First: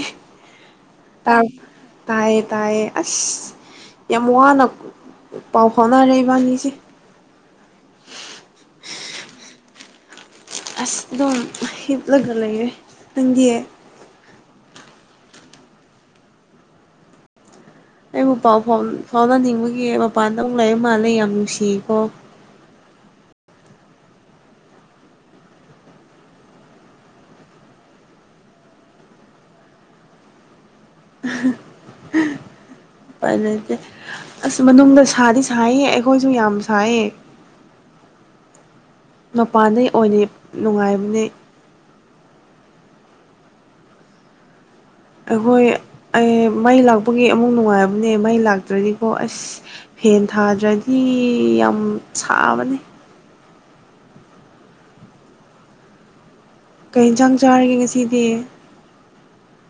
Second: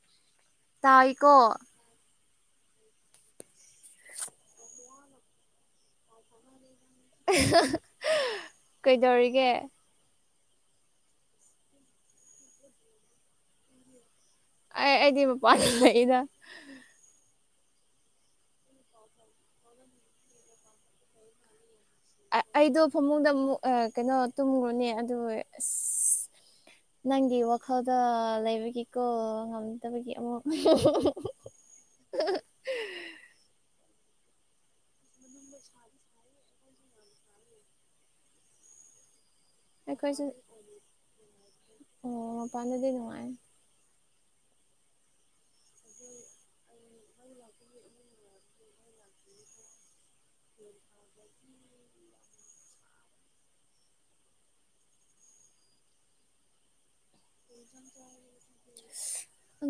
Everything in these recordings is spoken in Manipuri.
ꯑꯦ꯫ ꯇꯥꯏꯀꯣ꯫ ꯇꯥꯏꯌꯦ ꯇꯥꯏꯌꯦ ꯑꯁ ꯌꯥꯝ ꯋꯥꯅ ꯄꯥꯎ ꯐꯥꯎꯅꯔꯦ ꯏꯕꯥꯅꯤꯁꯦ꯫ ꯀꯩꯗꯧꯔꯤꯒꯦ꯫ ꯑꯁ ꯑꯗꯨꯝ ꯍꯤꯞꯂꯒ ꯂꯩꯔꯦ ꯅꯪꯗꯤ꯫ ꯑꯩꯗꯤ ꯃꯄꯥꯥꯟ ꯂꯩꯗ꯫ ꯑꯩꯕꯨ ꯄꯥꯎ ꯐꯥꯎ ꯐꯥꯎꯅꯅꯤꯡꯕꯒꯤ ꯃꯄꯥꯟꯗ ꯑꯃꯨꯛ ꯂꯥꯏꯔꯤ ꯃꯥꯜꯂꯦ ꯌꯥꯝ ꯅꯨꯡꯁꯤ꯫ ꯑꯩꯗꯣ ꯐꯃꯨꯡꯗ ꯑꯃꯨꯛ ꯀꯩꯅꯣ ꯇꯨꯝꯉꯨꯅꯤ ꯑꯗꯨ ꯑꯁ꯫ ꯅꯪꯒꯤ ꯋꯥꯈꯜꯗ ꯂꯩꯕꯒꯤꯀꯣ ꯉꯝꯗꯕꯒꯤ ꯑꯃꯨꯛ꯫ [unintelligible] ꯎꯄꯥꯏꯂꯩꯇꯦ ꯑꯁ ꯃꯅꯨꯡꯗ ꯁꯥꯗꯤ ꯁꯥꯏꯌꯦ ꯑꯩꯈꯣꯏꯁꯨ ꯌꯥꯝ ꯁꯥꯏꯌꯦ꯫ [unintelligible] ꯃꯄꯥꯟꯗꯩ ꯑꯣꯏꯅ ꯑꯩꯈꯣꯏꯁꯨ ꯅꯨꯡꯉꯥꯏꯕꯅꯦ꯫ ꯑꯣ ꯃꯄꯥꯟꯗꯤꯟꯅꯨꯉꯥꯏ꯫ ꯑꯩꯈꯣꯏ ꯑꯩ ꯃꯩ ꯂꯥꯛꯄꯒꯤ ꯑꯃꯨꯛ ꯅꯨꯡꯉꯥꯏꯕꯅꯦ ꯃꯩ ꯂꯥꯛꯇ꯭ꯔꯗꯤꯀꯣ ꯑꯁ꯫ ꯐꯦꯟ ꯊꯥꯗ꯭ꯔꯗꯤ ꯌꯥꯝ ꯁꯥꯕꯅꯤ꯫ ꯀꯩ ꯏꯟꯁꯥꯡ ꯆꯥꯔꯒꯦ ꯉꯁꯤꯗꯤ꯫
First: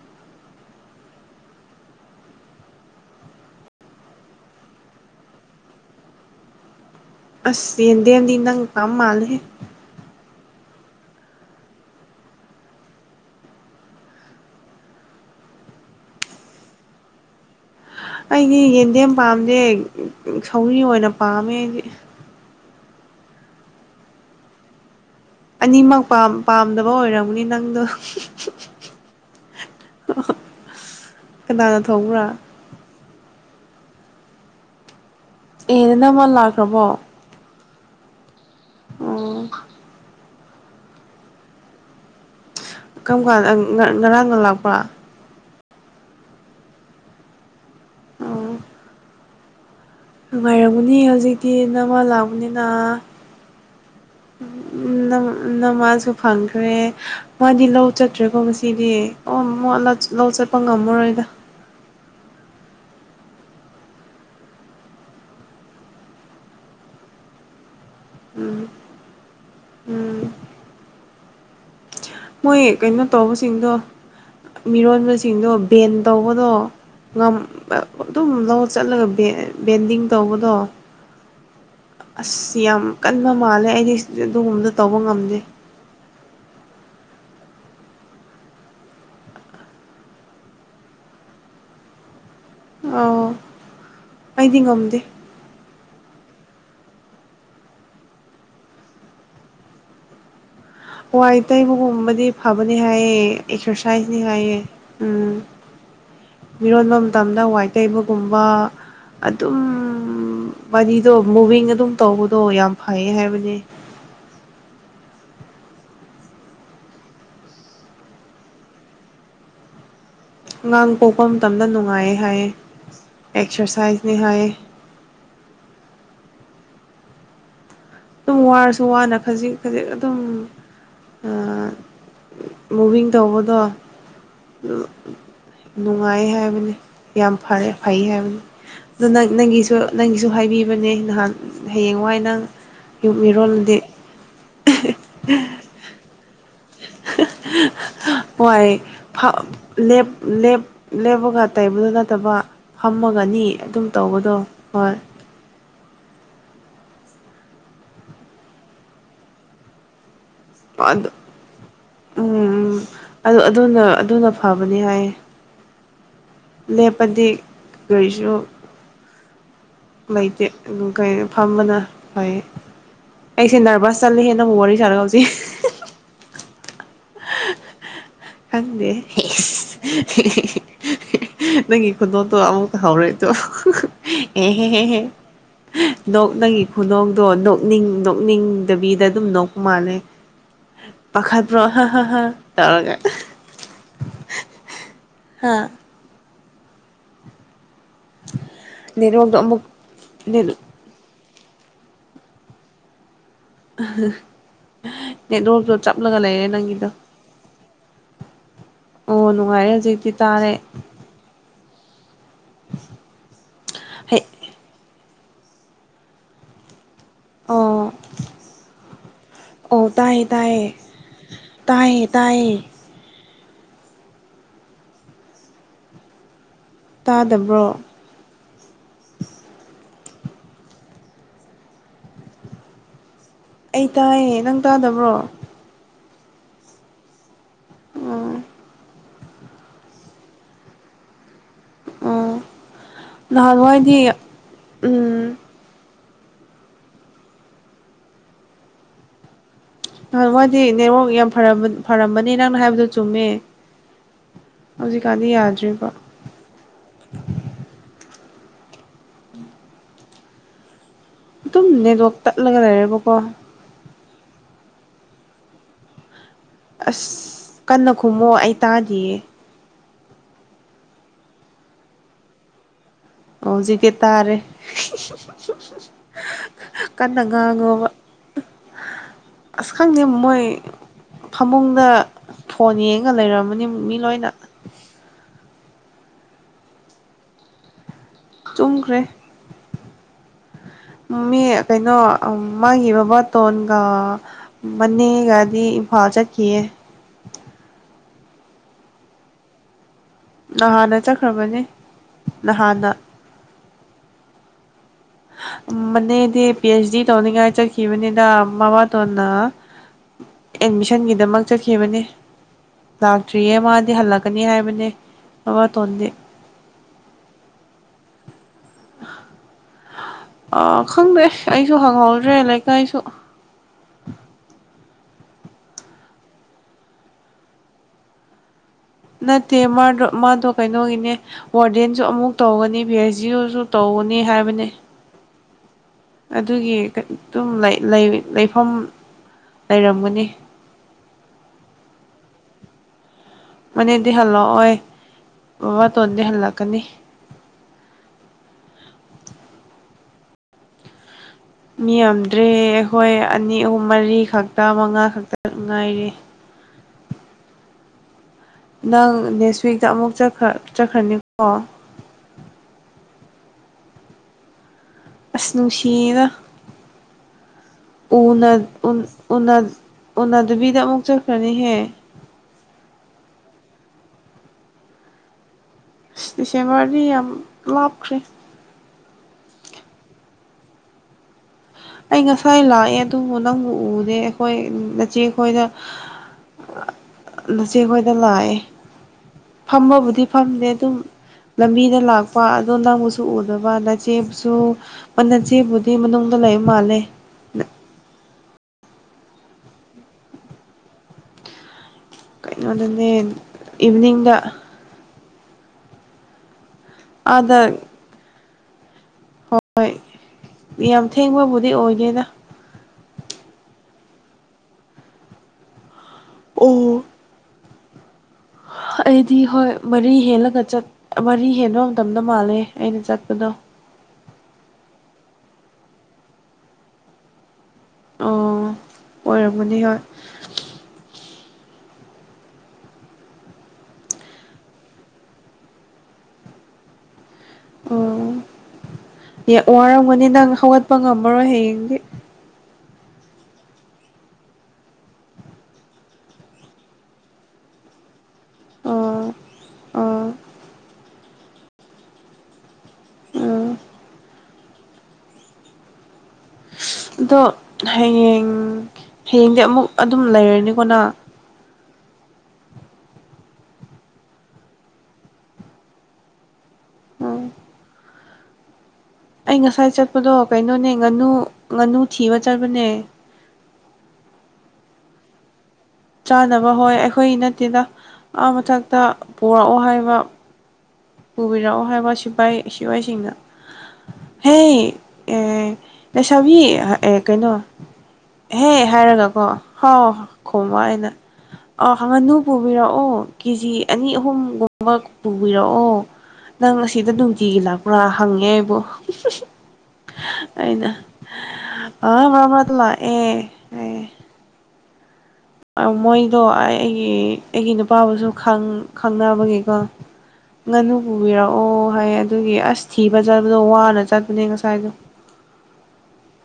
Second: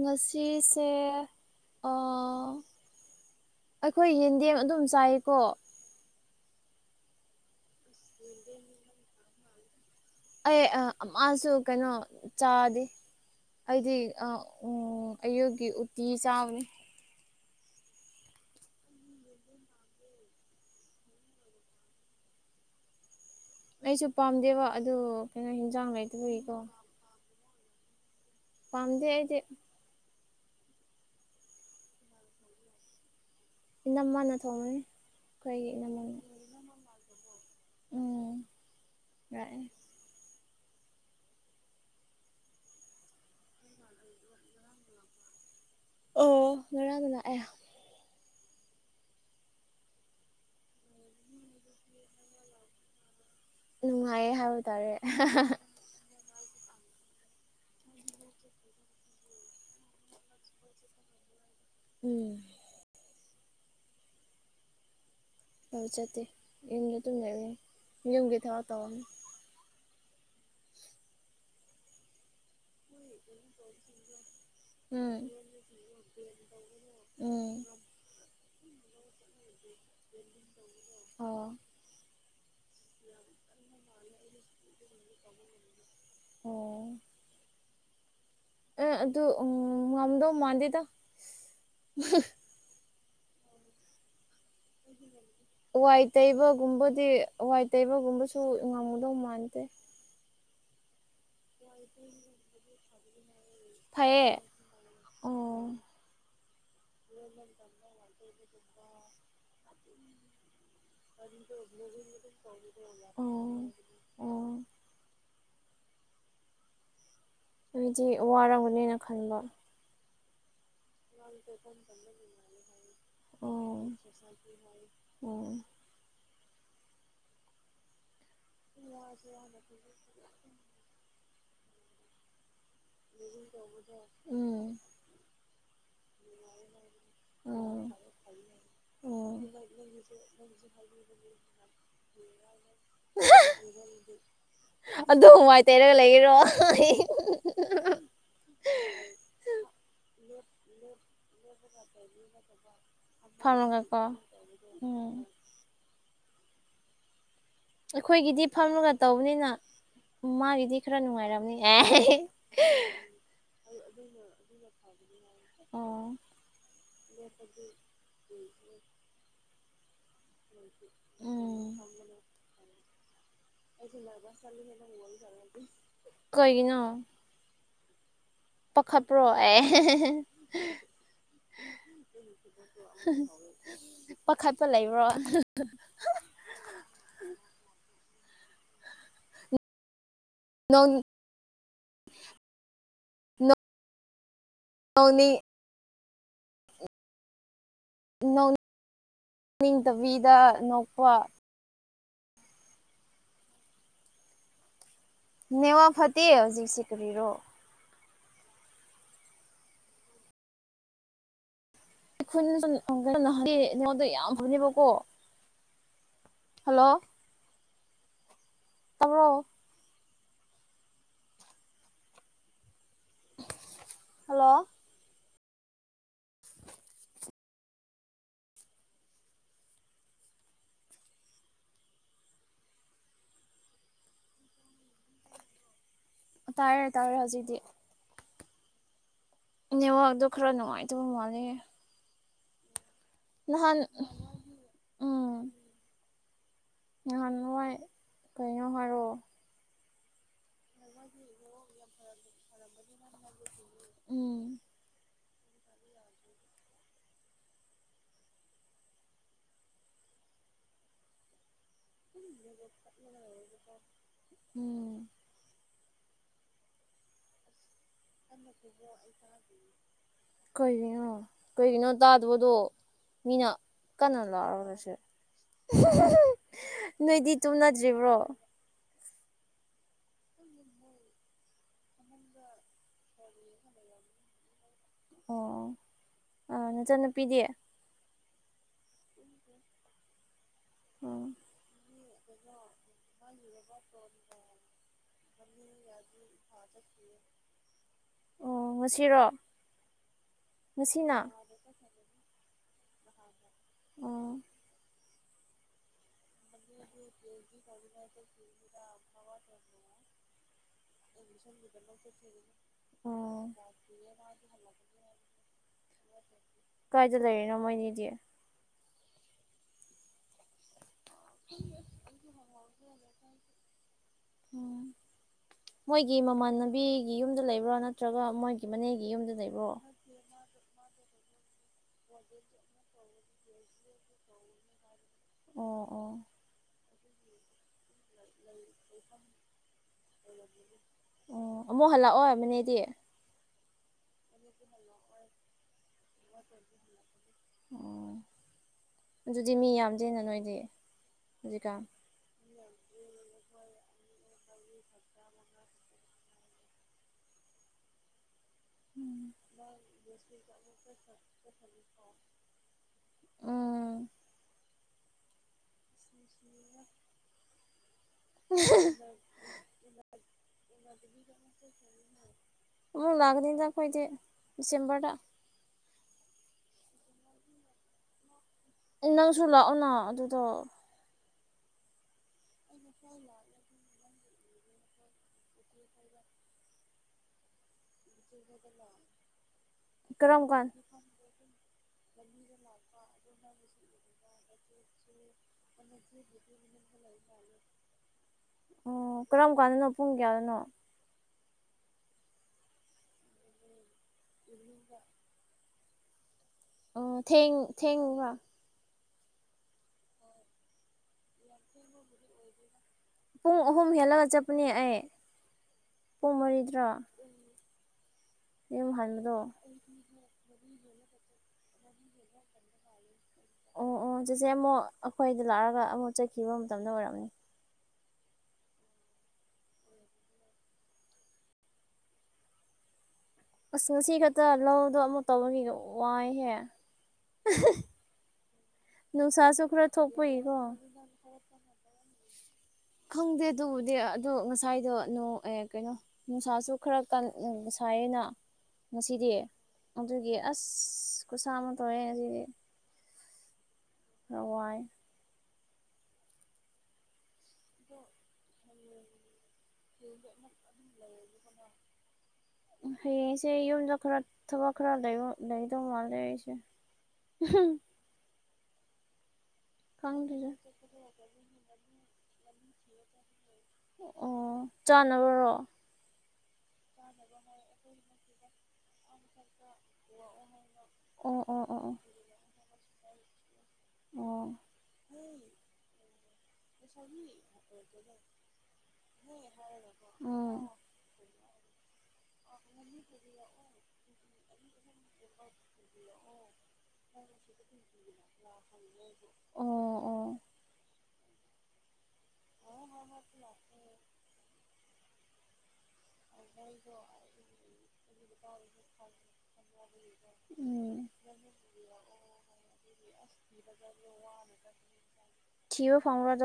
ꯉꯁꯤꯁꯦ ꯑꯥ꯫ ꯑꯩꯈꯣꯏ ꯌꯦꯟꯗꯦꯝ ꯑꯗꯨꯝ ꯆꯥꯏꯀꯣ꯫ ꯑꯁ ꯌꯦꯟꯗꯦꯝꯗꯤ ꯅꯪ ꯄꯥꯝ ꯃꯥꯜꯂꯦ ꯍꯦ꯫ ꯑꯩ ꯑꯃꯥꯁꯨ ꯀꯩꯅꯣ ꯆꯥꯗꯦ꯫ ꯑꯩꯗꯤ ꯑꯑꯌꯨꯛꯀꯤ ꯎꯇꯤ ꯆꯥꯕꯅꯤ꯫ ꯑꯩꯗꯤ ꯌꯦꯟꯗꯦꯝ ꯄꯥꯝꯖꯦ ꯁꯧꯒꯔꯤ ꯑꯣꯏꯅ ꯄꯥꯝꯃꯦ ꯑꯩꯗꯤ꯫ ꯑꯩꯁꯨ ꯄꯥꯝꯗꯦꯕ ꯑꯗꯨ꯫ ꯀꯩꯅꯣ ꯍꯤꯟꯖꯥꯡ ꯑꯅꯤꯃꯛ ꯄꯥꯝ ꯂꯩꯇꯕꯒꯤꯀꯣ ꯄꯥꯝꯗꯕ ꯑꯣꯏꯔꯝꯅꯤ ꯅꯪꯗꯣ꯫ ꯄꯥꯝꯗꯦ ꯑꯩꯗꯤ꯫ ꯀꯅꯥꯅ ꯊꯣꯡꯕ꯭ꯔꯥ꯫ ꯏꯅꯝꯃ ꯅ ꯊꯣꯡꯏ꯫ ꯑꯦ ꯅꯅꯝꯃꯥ ꯂꯥꯛꯈ꯭ꯔꯕꯣ꯫ ꯎꯝ ꯑꯣ ꯂꯥꯛꯑꯦ꯫ ꯀꯔꯝ ꯀꯥꯟꯗ ꯉꯔꯥꯡ ꯉꯔꯥꯡꯅ ꯂꯥꯛꯄꯥ꯫ ꯑꯣ ꯉꯔꯥꯡ ꯂꯥꯛ ꯑꯦ꯫ ꯑꯣ꯫ ꯅꯨꯡꯉꯥꯏꯔꯝꯃꯅꯤ ꯍꯧꯖꯤꯛꯇꯤ ꯅꯃ ꯂꯥꯛꯕꯅꯤꯅ꯫ ꯅꯨꯡꯉꯥꯏꯌꯦ ꯍꯥꯏꯕ ꯇꯥꯔꯦ ꯅꯃꯥꯖꯨ꯫ ꯐꯪꯈ꯭ꯔꯦ ꯃꯥꯗꯤ ꯂꯧ ꯆꯠꯇ꯭ꯔꯦꯀꯣ ꯉꯁꯤꯗꯤ ꯑꯣꯃ ꯂꯧ ꯆꯠꯄ ꯉꯝꯃꯔꯣꯏꯗ꯫ [unintelligible] ꯎꯝ꯫ ꯑꯩ ꯆꯠꯇꯦ ꯌꯨꯝꯗ ꯑꯗꯨꯝ ꯂꯩꯌꯦ ꯌꯨꯝꯒꯤ ꯎꯝ ꯊꯥꯕꯛ ꯇꯧꯅ꯫ ꯎꯝ ꯃꯣꯏ ꯀꯩꯅꯣ ꯇꯧꯕꯁꯤꯡꯗꯣ꯫ ꯎꯝ ꯃꯤꯔꯣꯟꯕꯁꯤꯡꯗꯣ ꯕꯦꯟ ꯇꯧꯕꯗꯣ ꯎꯝ ꯑꯗꯨꯝ ꯂꯧ꯫ ꯆꯠꯂꯒ ꯕꯦꯟꯗꯤꯡ ꯇꯧꯕꯗꯣ ꯑꯣ ꯑꯁ꯫ ꯁꯤ ꯌꯥꯝ ꯀꯟꯕ ꯃꯥꯜꯂꯦ ꯑꯩꯗꯤ ꯑꯗꯨꯒꯨꯝꯕꯗ ꯇꯧꯕ ꯉꯝꯗꯦ꯫ ꯑꯣ꯫ ꯑꯦ ꯑꯗꯨ ꯉꯝꯗꯧ ꯃꯥꯟꯗꯦꯗ꯫ ꯑꯪ ꯑꯩꯗꯤ ꯉꯝꯗꯦ꯫ ꯋꯥꯏ ꯇꯩꯕꯒꯨꯝꯕꯗꯤ ꯍꯏ ꯇꯩꯕꯒꯨꯝꯕꯁꯨ ꯉꯝꯒꯗꯧ ꯃꯥꯟꯗꯦ ꯍꯋꯥꯏ ꯇꯩꯕꯒꯨꯝꯕꯗꯤ ꯐꯕꯅꯤ ꯍꯥꯏꯑ ꯑꯦꯛꯁꯔꯁꯥꯏꯁꯅꯤ ꯐꯩꯌꯦ ꯍꯥꯏꯌꯦ ꯎꯝ ꯑꯣ ꯃꯤꯔꯣꯟꯕ ꯃꯇꯝꯗ ꯋꯥꯏ ꯇꯩꯕꯒꯨꯝꯕ ꯑꯗꯨꯝ ꯃꯗꯣ ꯃꯨꯚꯡ ꯑꯗꯨꯝ ꯇꯧꯕꯗꯣ ꯌꯥꯝ ꯐꯩꯌꯦ ꯑꯣ ꯍꯥꯏꯕꯅꯦ ꯑꯣ ꯍꯥꯏꯗꯤ ꯋꯥꯔꯝꯒꯅꯦꯅ ꯈꯟꯕ ꯑꯉꯥꯡ ꯄꯣꯛꯄ ꯃꯇꯝꯗ ꯅꯨꯡꯉꯥꯏꯌꯦ ꯍꯥꯏꯌꯦ ꯑꯣ ꯑꯦꯛꯁꯔꯁꯥꯏꯁꯅꯤ ꯎꯝ ꯍꯥꯏꯌꯦ [unintelligible] ꯑꯗꯨꯝ ꯋꯥꯔꯁꯨ ꯋꯥꯅ ꯈꯖꯤꯛ ꯈꯖꯤꯛ ꯑꯗꯨꯝ ꯃꯨꯚꯤꯡ ꯇꯧꯕꯗꯣ ꯎꯝ ꯅꯨꯡꯉꯥꯏ ꯍꯥꯏꯕꯅꯤ ꯌꯥꯝ ꯐꯔꯦ ꯎꯝ ꯐꯩ ꯍꯥꯏꯕꯅꯤ ꯑꯗ ꯎꯝ ꯅꯪꯒꯤꯁꯨ ꯅꯪꯒꯤꯁꯨ ꯍꯥꯏꯕꯤꯕꯅꯦ ꯅꯍꯥꯟ ꯍꯌꯦꯡ ꯅꯋꯥꯏ ꯅꯪ ꯌꯣꯛ ꯃꯤꯔꯣꯜꯗꯤ ꯑꯗꯣ ꯍ ꯋꯥꯏ ꯇꯩꯔꯒ ꯂꯩꯒꯔꯣ ꯋꯥ ꯂꯦꯞꯄꯒ ꯇꯩꯕꯗꯨ ꯅꯠꯇꯕ ꯐꯝꯃ ꯐꯒꯅꯤ ꯑꯗꯨꯝ ꯐꯝꯃꯒꯀꯣ ꯇꯧꯕꯗꯣ ꯍꯣꯏ [unintelligible] ꯑꯩꯈꯣꯏꯒꯤꯗꯤ ꯐꯝꯃꯒ ꯇꯧꯕꯅꯤꯅ ꯃꯥ ꯏꯗꯤ ꯈꯔ ꯑꯗꯨ ꯅꯨꯡꯉꯥꯏꯔꯝꯅꯤ ꯑꯦ ꯎꯝ ꯑꯗꯨ ꯑꯗꯨꯅ ꯑꯗꯨꯅ ꯑꯣ ꯂꯦꯄꯗꯤ ꯀꯁꯨ ꯂꯩꯇꯦ ꯑꯗꯨꯝ ꯀꯩ ꯎꯝ ꯐꯝꯕꯅ ꯍꯥꯏ ꯑꯩꯁꯦ ꯅꯔꯚꯁ ꯆꯠꯂꯤ ꯍꯦꯅ ꯍꯅꯤ ꯁꯥꯔꯒꯥꯎꯁꯤꯦ ꯀꯅ ꯑꯪꯅꯦ ꯅꯪꯒꯤ ꯈꯨꯗꯣꯠꯇꯣ ꯑꯃꯨꯛꯇ ꯍꯥꯎꯔꯦꯗꯣ ꯄꯥꯈꯠꯄ ꯑꯦꯍꯦ ꯍꯦꯍ ꯂꯩꯕ꯭ꯔꯣ ꯅꯣꯛꯅꯒꯤ ꯈꯨꯗꯣꯛꯗꯣ ꯅꯣꯛꯅꯤꯡ ꯄꯨꯛꯅꯤꯡꯗꯕꯤꯗ ꯑꯗꯨꯝ ꯅꯣꯛ ꯃꯥꯟꯅꯩ ꯅꯣꯡ ꯔ꯭ꯔꯍ ꯍ ꯍꯥ ꯇꯔꯒ ꯅ [unintelligible] ꯑꯅꯤ ꯍꯥ ꯅꯤꯡ ꯅꯦꯠꯋꯥꯛꯇꯣ ꯑꯃꯨꯛ ꯅꯤꯡꯇꯕꯤꯗ ꯅꯦꯠ ꯅꯣꯛꯄ ꯅ ꯔꯣꯣ ꯅꯦꯋꯥꯛ ꯐꯠꯇꯦ ꯆꯞꯂꯒ ꯂꯩꯔꯦ ꯍꯧꯖꯤꯛꯁꯦ ꯅꯪꯒꯤꯗ ꯀꯔꯤꯔꯣ ꯑꯣ ꯅꯨꯡꯉꯥꯏꯔꯦ ꯍꯧꯖꯤꯛꯇꯤ ꯇꯥꯔꯦ ꯑꯩꯈꯣꯏꯅꯁꯨ ꯅꯉꯣꯟꯗꯣ ꯍꯩ ꯌꯥꯝ ꯐꯅꯦꯕꯀꯣ ꯍꯜꯂꯣ ꯑꯣ ꯇꯥꯕ꯭ꯔꯣ ꯑꯣ ꯇꯥꯏꯌꯦ ꯇꯥꯏꯌꯦ ꯇꯥꯏꯌꯦ ꯇꯥꯏꯌꯦ ꯍꯜꯂꯣ ꯇꯥꯗꯕ꯭ꯔꯣ ꯑꯩ ꯇꯥꯏꯌꯦ ꯅꯪ ꯇꯥꯗꯕ꯭ꯔꯣ ꯇꯥꯔꯦ ꯇꯥꯔꯦ ꯍꯧꯖꯤꯛꯗꯤ ꯑ ꯅꯉꯗꯣ ꯈꯔ ꯅꯨꯡꯉꯥꯏꯇꯕ ꯃꯥꯜꯂꯦ ꯅꯍꯥꯟ ꯋꯥꯗꯤ ꯎꯝ ꯉꯍꯥꯟ ꯉꯥꯏ ꯀꯩꯅꯣ ꯍꯥꯏꯔꯛꯑꯣ ꯍ ꯋꯥ ꯁꯤꯗꯤ ꯅꯦꯠꯋꯥꯛ ꯌꯥꯝ ꯐꯔꯝꯕꯅꯦ ꯅꯪꯅ ꯍꯥꯏꯕꯗꯨꯣ ꯆꯨꯝꯃꯦ ꯎꯝ ꯍꯧꯖꯤꯛꯀꯥꯟ ꯗꯤ ꯌꯥꯗ꯭ꯔꯤꯕ ꯑꯗꯨꯝ ꯅꯦꯠꯋꯥꯛ ꯇꯠꯂꯒ ꯂꯩꯔꯔꯕꯀꯣ ꯎꯝ ꯑꯁ ꯀꯟꯅ ꯈꯨꯝꯃꯣ ꯑꯩ ꯇꯥꯗꯤꯌꯦ ꯀꯩꯒꯤꯅꯣ ꯀꯩꯒꯤꯅꯣ ꯇꯥꯗꯕꯗꯣ ꯃꯤꯅ ꯍꯧꯖꯤꯛꯇꯤ ꯀꯟꯅ ꯇꯥꯔꯦ ꯂꯥꯛꯔꯨꯔꯁꯦ ꯀꯟꯅ ꯅꯣꯏꯗꯤ ꯉꯥꯡꯉꯣꯕ ꯇꯨꯝꯅꯗ꯭ꯔꯤꯕ꯭ꯔꯣ ꯑꯁ ꯈꯪꯗꯦ ꯃꯣꯏ ꯐꯃꯨꯡꯗ ꯐꯣꯟ ꯌꯦꯡꯉ ꯂꯩꯔꯝꯃꯅꯤ ꯃꯤ ꯂꯣꯏꯅ ꯑꯣ ꯑꯥ ꯅꯆꯥꯟꯅꯨꯄꯤꯗꯤ ꯆꯨꯝꯈ꯭ꯔꯦ ꯎꯝ ꯃꯤ ꯀꯩꯅꯣ ꯃꯥꯒꯤ ꯕꯕꯥꯇꯣꯟꯒ ꯃꯅꯦꯒꯗꯤ ꯏꯝꯐꯥꯜ ꯆꯠ ꯌꯦ ꯑꯣ ꯉꯁꯤꯔꯣ ꯅꯍꯥꯟꯅ ꯉꯁꯤꯅ ꯆꯠꯈ꯭ꯔꯕꯅꯦ ꯅꯍꯥꯟꯗ ꯑꯣ ꯃꯅꯦꯗꯤ ꯄꯤ ꯑꯩꯆ ꯗꯤ ꯇꯧꯅꯤꯡꯉꯥꯏ ꯆꯠꯈꯤꯕꯅꯤꯗ ꯃꯕꯥꯇꯣꯟꯅ ꯑꯦꯠꯃꯤꯁꯟꯒꯤꯗꯃꯛ ꯆꯠꯈꯤꯕꯅꯦ ꯑꯣ ꯂꯥꯛꯇ꯭ꯔꯤꯌꯦ ꯃꯥꯗꯤ ꯍꯜꯂꯛꯀꯅꯤ ꯍꯥꯏꯕꯅꯦ ꯑꯕ ꯇꯣ ꯀꯥꯏꯗ ꯂꯩꯔꯤꯅꯣ ꯃꯣꯏꯅꯤꯗꯤ ꯑ ꯈꯪꯗꯦ ꯑꯩꯁꯨ ꯍꯪꯍꯧꯗ꯭ꯔꯦ ꯂꯩꯀꯥꯏꯁꯨ ꯎꯝ ꯃꯣꯏꯒꯤ ꯃꯃꯥꯟꯅꯕꯤꯒꯤ ꯌꯨꯝꯗ ꯂꯩꯕ꯭ꯔꯥ ꯅꯠꯇ꯭ꯔꯒ ꯃꯣꯏ ꯅꯠꯇꯦ ꯃꯥ꯭ꯔꯣ ꯃꯥꯗ ꯀꯩꯅꯣꯒꯤꯅꯦ ꯋꯥꯔꯗꯦꯟꯁꯨ ꯑꯃꯨꯛ ꯇꯧꯒꯅꯤ ꯚꯤ ꯑꯩꯁ ꯖꯤꯁꯨ ꯇꯧꯒꯅꯤ ꯍꯥꯏꯕꯅꯤ ꯑꯣ ꯑꯣ ꯑꯗꯨꯒꯤ ꯑꯗꯨꯝ ꯂꯩꯐꯝ ꯂꯩꯔꯝꯒꯅꯤ ꯑꯣ ꯃꯣ ꯍꯂꯥ ꯑꯣ ꯃꯗꯤ ꯃꯅꯤꯗꯤ ꯍꯜꯂ ꯑꯣꯏꯕꯥ ꯑꯗꯨꯗꯤ ꯃꯤ ꯌꯥꯝ ꯑꯗꯨ ꯅ ꯅꯣꯏꯗꯤ ꯍꯧꯖꯤꯛꯀꯥꯟ ꯃꯤ ꯌꯥꯝꯗ ꯇ꯭ꯔꯦ ꯍꯣꯏ ꯑꯅꯤ ꯑꯍꯨꯝ ꯃꯔꯤ ꯈꯛꯇ ꯃꯉꯥ ꯈꯛꯇ ꯉꯥꯏꯔꯦ [unintelligible] ꯅꯪ ꯅꯦꯛꯁ ꯋꯤꯛꯇ ꯑꯃꯨꯛ ꯆꯠꯈ꯭ꯔꯅꯤꯀꯣ ꯎꯝ ꯑꯁ ꯅꯨꯡꯁꯤꯗ ꯎꯅꯥ ꯎꯅꯥ ꯎꯅꯗꯕꯤꯗ ꯑꯃꯨꯛ ꯆꯠꯈ꯭ꯔꯅꯤꯍꯦ ꯑꯥꯃꯨꯛ ꯂꯥꯛꯀꯥꯅꯤꯗ ꯑꯩꯈꯣꯏꯗꯤ ꯗꯤꯁꯦꯝꯕꯔꯗꯥ ꯑꯁ ꯗꯤꯁꯦꯝꯕꯔꯗꯤ ꯌꯥꯝ ꯂꯥꯞꯈ꯭ꯔꯦ ꯅꯪꯁꯨꯂꯥꯛ ꯑꯣꯅ ꯑꯗꯨꯗꯗ ꯑꯩ ꯉꯁꯥꯏ ꯂꯥꯛꯑꯦ ꯑꯗꯨꯕꯨ ꯅꯪꯕꯨ ꯎꯗꯦ ꯑꯩꯈꯣꯏ ꯅꯆꯦ ꯑꯩꯈꯣꯏꯗ ꯅꯆꯦ ꯑꯩꯈꯣꯏꯗ ꯂꯥꯛꯑꯦ ꯐꯝꯃꯕꯨꯗꯤ ꯀꯔꯝ ꯀꯥꯟ ꯐꯝꯗꯦ ꯑꯗꯨꯝ ꯂꯝꯕꯤꯗ ꯂꯥꯛꯄ ꯑꯗꯣ ꯅꯪꯕꯨꯁꯨ ꯎꯗꯕ ꯅꯆꯦ ꯁꯨ ꯃꯟ ꯅꯆꯦꯕꯨꯗꯤ ꯃꯅꯨꯡꯗ ꯂꯩꯕ ꯃꯥꯜꯂꯦ ꯑꯣ ꯀꯔꯝ ꯀꯥꯟꯗꯅꯣ ꯄꯨꯡ ꯀꯌꯥꯗꯅꯣ ꯀꯩꯅꯣꯗꯅꯦ ꯏꯚꯤꯅꯤꯡꯗ ꯑꯣ ꯊꯦꯡ ꯊꯦꯡꯕ ꯍꯣꯏ ꯌꯥꯝ ꯊꯦꯡꯕꯕꯨꯗꯤ ꯑꯣꯏꯗꯦꯗ ꯄꯨꯡ ꯑꯍꯨꯝ ꯍꯦꯜꯂꯒ ꯆꯠꯄꯅꯦ ꯑꯩ ꯄꯨꯡ ꯃꯔꯤꯗ꯭ꯔꯥ ꯑꯣ ꯌꯨꯝ ꯍꯟꯕꯗꯣ ꯑꯩꯗꯤ ꯍꯣꯏ ꯃꯔꯤ ꯍꯦꯜꯂꯒ ꯆꯠ ꯃꯔꯤ ꯍꯦꯟꯕ ꯃꯇꯝꯗ ꯃꯥꯜꯂꯦ ꯑꯩꯅ ꯆꯠ ꯑꯣ ꯑꯣ ꯆꯦꯆꯦ ꯑꯃꯨꯛ ꯑꯩꯈꯣꯏꯗ ꯂꯥꯛꯑꯒ ꯑꯃꯨꯛ ꯆꯠꯈꯤꯕ ꯃꯇꯝꯗ ꯑꯣꯏꯔꯝꯅꯤ ꯑꯣ ꯑꯣꯏꯔꯝꯃꯅꯤ ꯍꯣꯏ ꯑꯁ ꯉꯁꯤ ꯈꯛꯇ ꯂꯧꯗꯣ ꯑꯃꯨꯛ ꯇꯧꯕꯒꯤ ꯋꯥꯏꯍꯦ ꯅꯨꯡꯁꯥꯁꯨ ꯑꯣ ꯈꯔ ꯋꯥꯔꯝꯒꯅꯤ ꯅꯪ ꯊꯣꯛꯄꯒꯤꯀꯣ ꯍꯧꯒꯠꯄ ꯉꯝꯃꯔꯣꯏ ꯍꯌꯦꯡꯗꯤ ꯈꯪꯗꯦ ꯑꯗꯨꯕꯨꯗꯤ ꯑꯗꯣ ꯉꯁꯥꯏꯗꯣ ꯅꯣꯡ ꯑꯦ ꯀꯩꯅꯣ ꯅꯨꯡꯁꯥꯁꯨ ꯈꯔ ꯀꯟ ꯁꯥꯏꯅ ꯉꯁꯤꯗꯤ ꯑꯣ ꯑꯣ ꯑꯗꯨꯒꯤ ꯑꯁ ꯈꯨꯁꯥ ꯑꯃ ꯇꯧꯔꯦ ꯉꯥꯁꯤꯗꯤ ꯑꯥ ꯑꯗꯣ ꯍꯌꯦꯡ ꯍꯌꯦꯡꯗꯤ ꯑꯃꯨꯛ ꯑꯗꯨꯝ ꯂꯩꯔꯅꯤꯀꯣꯅꯪ ꯍꯌꯦꯡꯁꯦ ꯌꯨꯝꯗ ꯈꯔ ꯊꯕꯛ ꯈꯔ ꯂꯩꯕ ꯂꯩꯗꯧ ꯃꯥꯜꯂꯦ ꯑꯩꯁꯦ ꯎꯝ ꯑꯩ ꯉꯁꯥꯏ ꯆꯠꯄꯗꯣ ꯀꯩꯅꯣꯅꯦ ꯉꯥꯅꯨ ꯉꯥꯅꯨ ꯊꯤꯕ ꯆꯠꯄꯅꯦ ꯑꯣ ꯆꯥꯅꯕꯔꯣ ꯆꯥꯅꯕ ꯍꯣꯏ ꯑꯩꯈꯣꯏ ꯅꯠꯇꯦꯗ ꯑ ꯃꯊꯛꯇ ꯄꯨꯔꯛꯑꯣ ꯍꯥꯏꯕ ꯑꯣ ꯑꯣ ꯄꯨꯕꯤꯔꯛꯑꯣ ꯑꯣ ꯑꯣ ꯍꯥꯏꯕ ꯁꯤꯐꯥꯏ ꯁꯤꯐꯥꯏꯁꯤꯡꯅ ꯑꯣ ꯍꯦ ꯑꯦ ꯂꯩꯁꯕꯤ ꯀꯩꯅꯣ ꯍꯦ ꯍꯥꯏꯔꯒꯀꯣ ꯍꯥꯎ ꯎꯝ ꯈꯣꯡꯕ ꯑꯩꯅ ꯑ ꯍꯪ ꯉꯅꯨ ꯄꯨꯕꯤꯔꯛꯑꯣ ꯀꯦꯖꯤ ꯑꯅꯤ ꯑꯍꯨꯝꯒꯨꯝꯕ ꯄꯨꯕꯤꯔꯛꯑꯣ ꯅꯪ ꯑꯁꯤꯗ ꯅꯨꯡꯇꯤꯒꯤ ꯂꯥꯛꯄ꯭ꯔꯥ ꯍꯪꯉꯦ ꯑꯩꯕꯨ ꯑꯣ ꯑꯣ ꯑꯩꯅ ꯑ ꯃꯔꯛ ꯃꯔꯛ꫰ꯇꯥ ꯄꯥꯛ ꯑꯦ ꯃꯣꯏꯗꯣ ꯑꯩ ꯑꯩꯒꯤ ꯑꯩꯒꯤ ꯅꯨꯄꯥꯕꯨꯁꯨ ꯈꯪꯅꯕꯒꯤꯀꯣ ꯉꯥꯅꯨ ꯎꯝ ꯄꯨꯕꯤꯔꯛꯑꯣ ꯍꯥꯏ ꯑꯗꯨꯒꯤ ꯑꯁ ꯊꯤꯕ ꯆꯠꯕꯗꯣ ꯋꯥꯅ ꯆꯠꯄꯅꯦ ꯉꯁꯥꯏꯗꯣ ꯊꯤꯕ ꯐꯪꯕ꯭ꯔꯥ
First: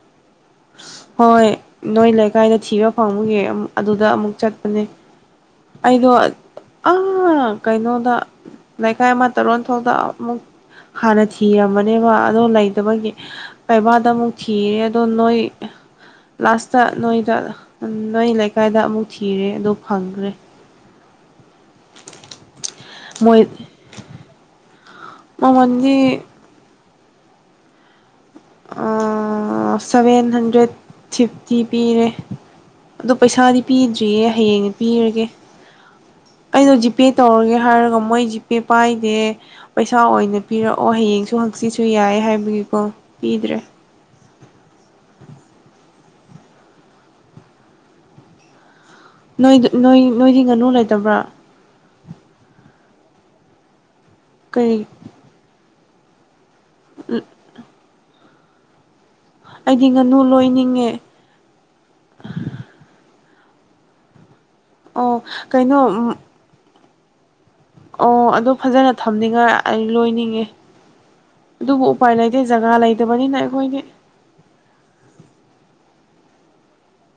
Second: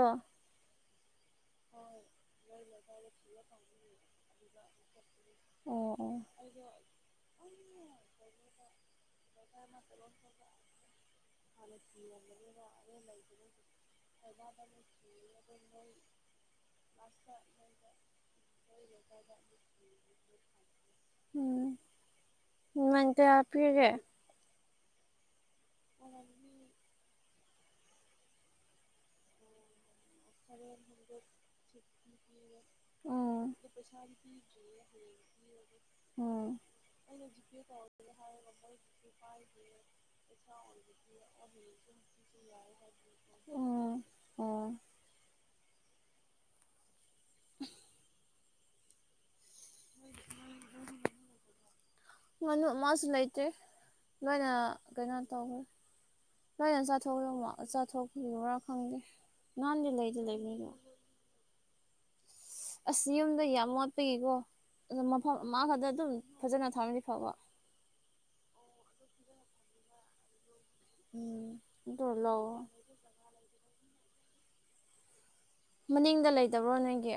ꯍꯣꯏ ꯅꯣꯏ ꯂꯩꯀꯥꯏꯗ ꯊꯤꯕ ꯐꯪꯕꯒꯤ ꯑꯗꯨꯗ ꯑꯃꯨꯛ ꯆꯠꯄꯅꯦ ꯑꯩꯗꯣ ꯑꯣ ꯑ ꯀꯩꯅꯣꯗ ꯂꯩꯈꯥꯏ ꯑꯃꯇ ꯔꯣꯟ ꯐꯥꯎꯗ ꯑꯃꯨꯛ ꯍꯥꯟꯅ ꯊꯤꯔꯝꯃꯅꯦꯕ ꯑꯗꯣ ꯂꯩꯇꯕꯒꯤ ꯄꯩꯕꯥꯗ ꯑꯃꯨꯛ ꯊꯤꯔꯦ ꯑꯗꯣ ꯅꯣꯏ ꯂꯥꯁꯇ ꯅꯣꯏꯗ ꯅꯣꯏ ꯂꯩꯀꯥꯏꯗ ꯑꯃꯨꯛ ꯊꯤꯔꯦ ꯑꯗꯨ ꯐꯪꯉꯦ ꯈ꯭ꯔꯦ ꯎꯝ ꯃꯃꯜ ꯀꯌꯥ ꯃꯣꯏ ꯍꯄꯤꯒꯦ ꯃꯃꯜ ꯗꯤ ꯑꯥ ꯁꯚꯦꯟ ꯍꯟꯗ꯭ꯔꯦꯠ ꯐꯤꯐꯇꯤ ꯄꯤꯔꯦ ꯑꯣ ꯎꯝ ꯄꯩꯁꯥꯗꯤ ꯄꯤꯗ꯭ꯔꯤꯌꯦ ꯍꯌꯦꯡꯗꯤ ꯄꯤꯔꯒ‌ꯦ ꯎꯝ ꯑꯩꯩꯗ‌ꯣ ꯖꯤꯄꯦ ꯇꯧꯔꯒꯦ ꯍꯥꯏꯔꯒ ꯃꯣꯏ ꯖꯤꯄꯦ ꯄꯥꯏꯗꯦ ꯄꯩ ꯁꯥ ꯑꯣꯏꯅ ꯄꯤꯔꯛꯑꯣ ꯍꯌꯦꯡꯁꯨ ꯍꯪꯆꯤꯠꯁꯨ ꯌꯥꯏ ꯍꯥꯏꯕꯒꯤꯀꯣ ꯄꯤꯗ꯭ꯔꯦ ꯑꯣ ꯑꯣ [unintelligible] ꯅꯣꯏꯗ ꯅꯣꯏ ꯅꯣꯏꯒꯤ ꯉꯥꯅꯨ ꯂꯩꯇꯕ꯭ꯔꯥ ꯨ ꯂꯩꯇ꯭ꯔꯦ ꯂꯣꯏꯅ ꯀꯩ ꯀꯩꯅꯣ ꯇꯧꯈ꯭ꯔꯦ ꯂꯣꯏꯅ ꯆꯥꯊꯣꯛꯈꯤꯕꯝꯃꯣ ꯆꯥꯊꯣꯛꯈ꯭ꯔꯤꯕꯔꯥ ꯈꯪꯗꯦ ꯑꯩꯗꯤ ꯅꯍꯥꯟꯗꯤ ꯉꯥꯅꯨ ꯂꯩꯗꯤ ꯂꯩꯕꯅꯤꯗꯣ ꯂꯣꯏꯅꯤꯡꯉꯦ ꯑꯁ ꯌꯨꯝꯗ ꯌꯥꯝ ꯃ‌ꯣꯠꯄꯒꯤꯀꯣ ꯑꯗ ꯑꯣ ꯃꯐꯝ ꯑꯃ ꯀꯩꯅꯣ ꯈꯛꯇ ꯑꯗꯨꯝ ꯐꯖꯅ ꯊꯝꯃꯗꯤ ꯐꯕ ꯑꯣ ꯑꯗꯨ ꯐꯖꯅ ꯊꯝꯅꯤꯡꯉꯥꯏ ꯑꯩ ꯂꯣꯏꯅꯤꯡꯉꯦ ꯎꯝ ꯑꯗꯨꯕꯨ ꯑꯗꯨ ꯎꯄꯥꯏ ꯂꯩꯇꯦ ꯂꯧ ꯖꯒꯥ ꯂꯩꯇꯕꯅꯤꯅ ꯑꯩꯈꯣꯏꯗꯤ ꯃꯅꯤꯡꯗ ꯂꯩꯇꯕ꯭ꯔꯣ ꯅꯪꯒꯤ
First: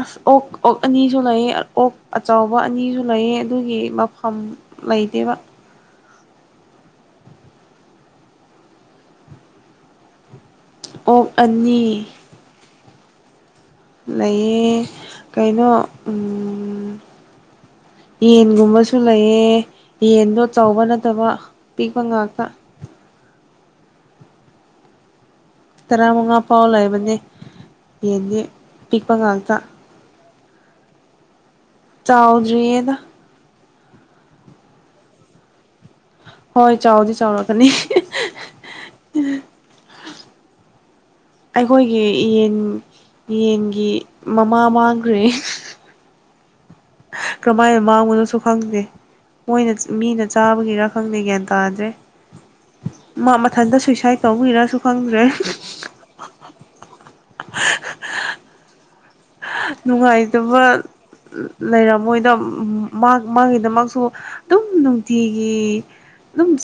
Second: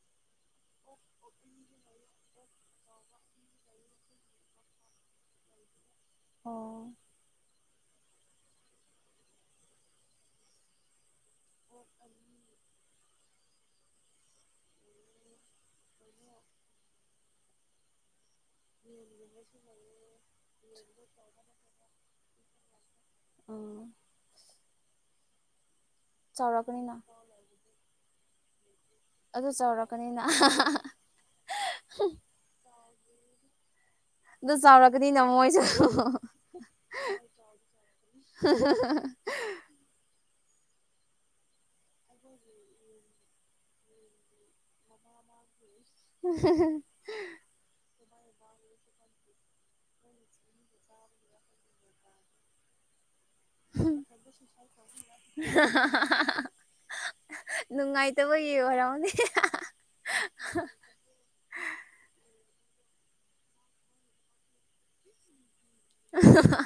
ꯑꯁ ꯑꯣꯛ ꯑꯣꯛ ꯑꯅꯤꯁꯨ ꯂꯩꯌ‌ꯦ ꯑꯣꯛ ꯑꯆꯧꯕ ꯑꯅꯤꯁꯨ ꯂꯩꯌ‌ꯦ ꯑꯗꯨꯒꯤ ꯃꯐꯝ ꯂꯩꯩꯇ‌ꯦꯕ ꯑꯣ ꯑꯣꯛ ꯑꯅꯤ ꯂꯩꯌꯦ ꯀꯩꯅꯣ ꯎꯝ ꯌꯦꯟꯒꯨꯝꯕꯁꯨ ꯂꯩꯌꯦ ꯌꯦꯟꯗꯣ ꯆꯥꯎꯕ ꯅꯠꯇꯕ ꯄꯤꯛꯄ ꯉꯥꯛꯇ ꯑꯣ ꯇꯔꯥ ꯃꯉꯥ ꯐꯥꯎ ꯂꯩꯕꯅꯦ ꯌꯦꯟꯗꯤ ꯄꯤꯛꯄ ꯑꯗꯨ ꯉꯥꯛꯇ [unintelligible] ꯆꯥꯎꯗꯔꯤꯌꯦꯗ ꯑꯗ‌ꯣ ꯆꯥꯎꯔꯒꯗꯤ ꯅꯃꯣꯏꯁꯨ ꯍꯣꯏ ꯆꯥꯎꯗꯤ ꯆꯥꯎꯔꯛꯀꯅꯤ [unintelligible] ꯑꯩꯈꯣꯏꯒꯤ ꯌꯦꯟ ꯌꯦꯟꯒꯤ ꯃꯃꯥ ꯃꯥꯡꯈ꯭ꯔꯦ [unintelligible] ꯀꯔꯝꯃꯥꯏꯅ ꯃꯥꯡꯕꯅꯣꯁꯨ ꯈꯪꯗꯦ ꯃꯣꯏꯅ [unintelligible] ꯃꯤꯅ ꯆꯥꯕꯒꯤꯔꯥ ꯈꯪꯗ‌ꯦ ꯒ꯭ꯌꯥꯟ ꯇꯥꯗ꯭ꯔꯦ [inaudible] ꯃꯥ ꯃꯊꯟꯇ ꯁꯨꯏꯁꯥꯏꯠ ꯇꯧꯕꯩꯔꯁꯨ ꯈꯪꯗ꯭ꯔꯦ ꯅꯨꯡꯉꯥꯏꯇꯕꯒꯤ ꯑꯣꯏꯔꯝꯅꯦ ꯅꯨꯡꯉꯥꯏꯇꯕ ꯂꯩꯔꯝꯃꯣꯏꯗ ꯃꯥꯒꯤꯗꯃꯛꯁꯨ ꯑꯗꯨꯝ ꯅꯨꯡꯇꯤꯒꯤ ꯑꯗꯨꯝ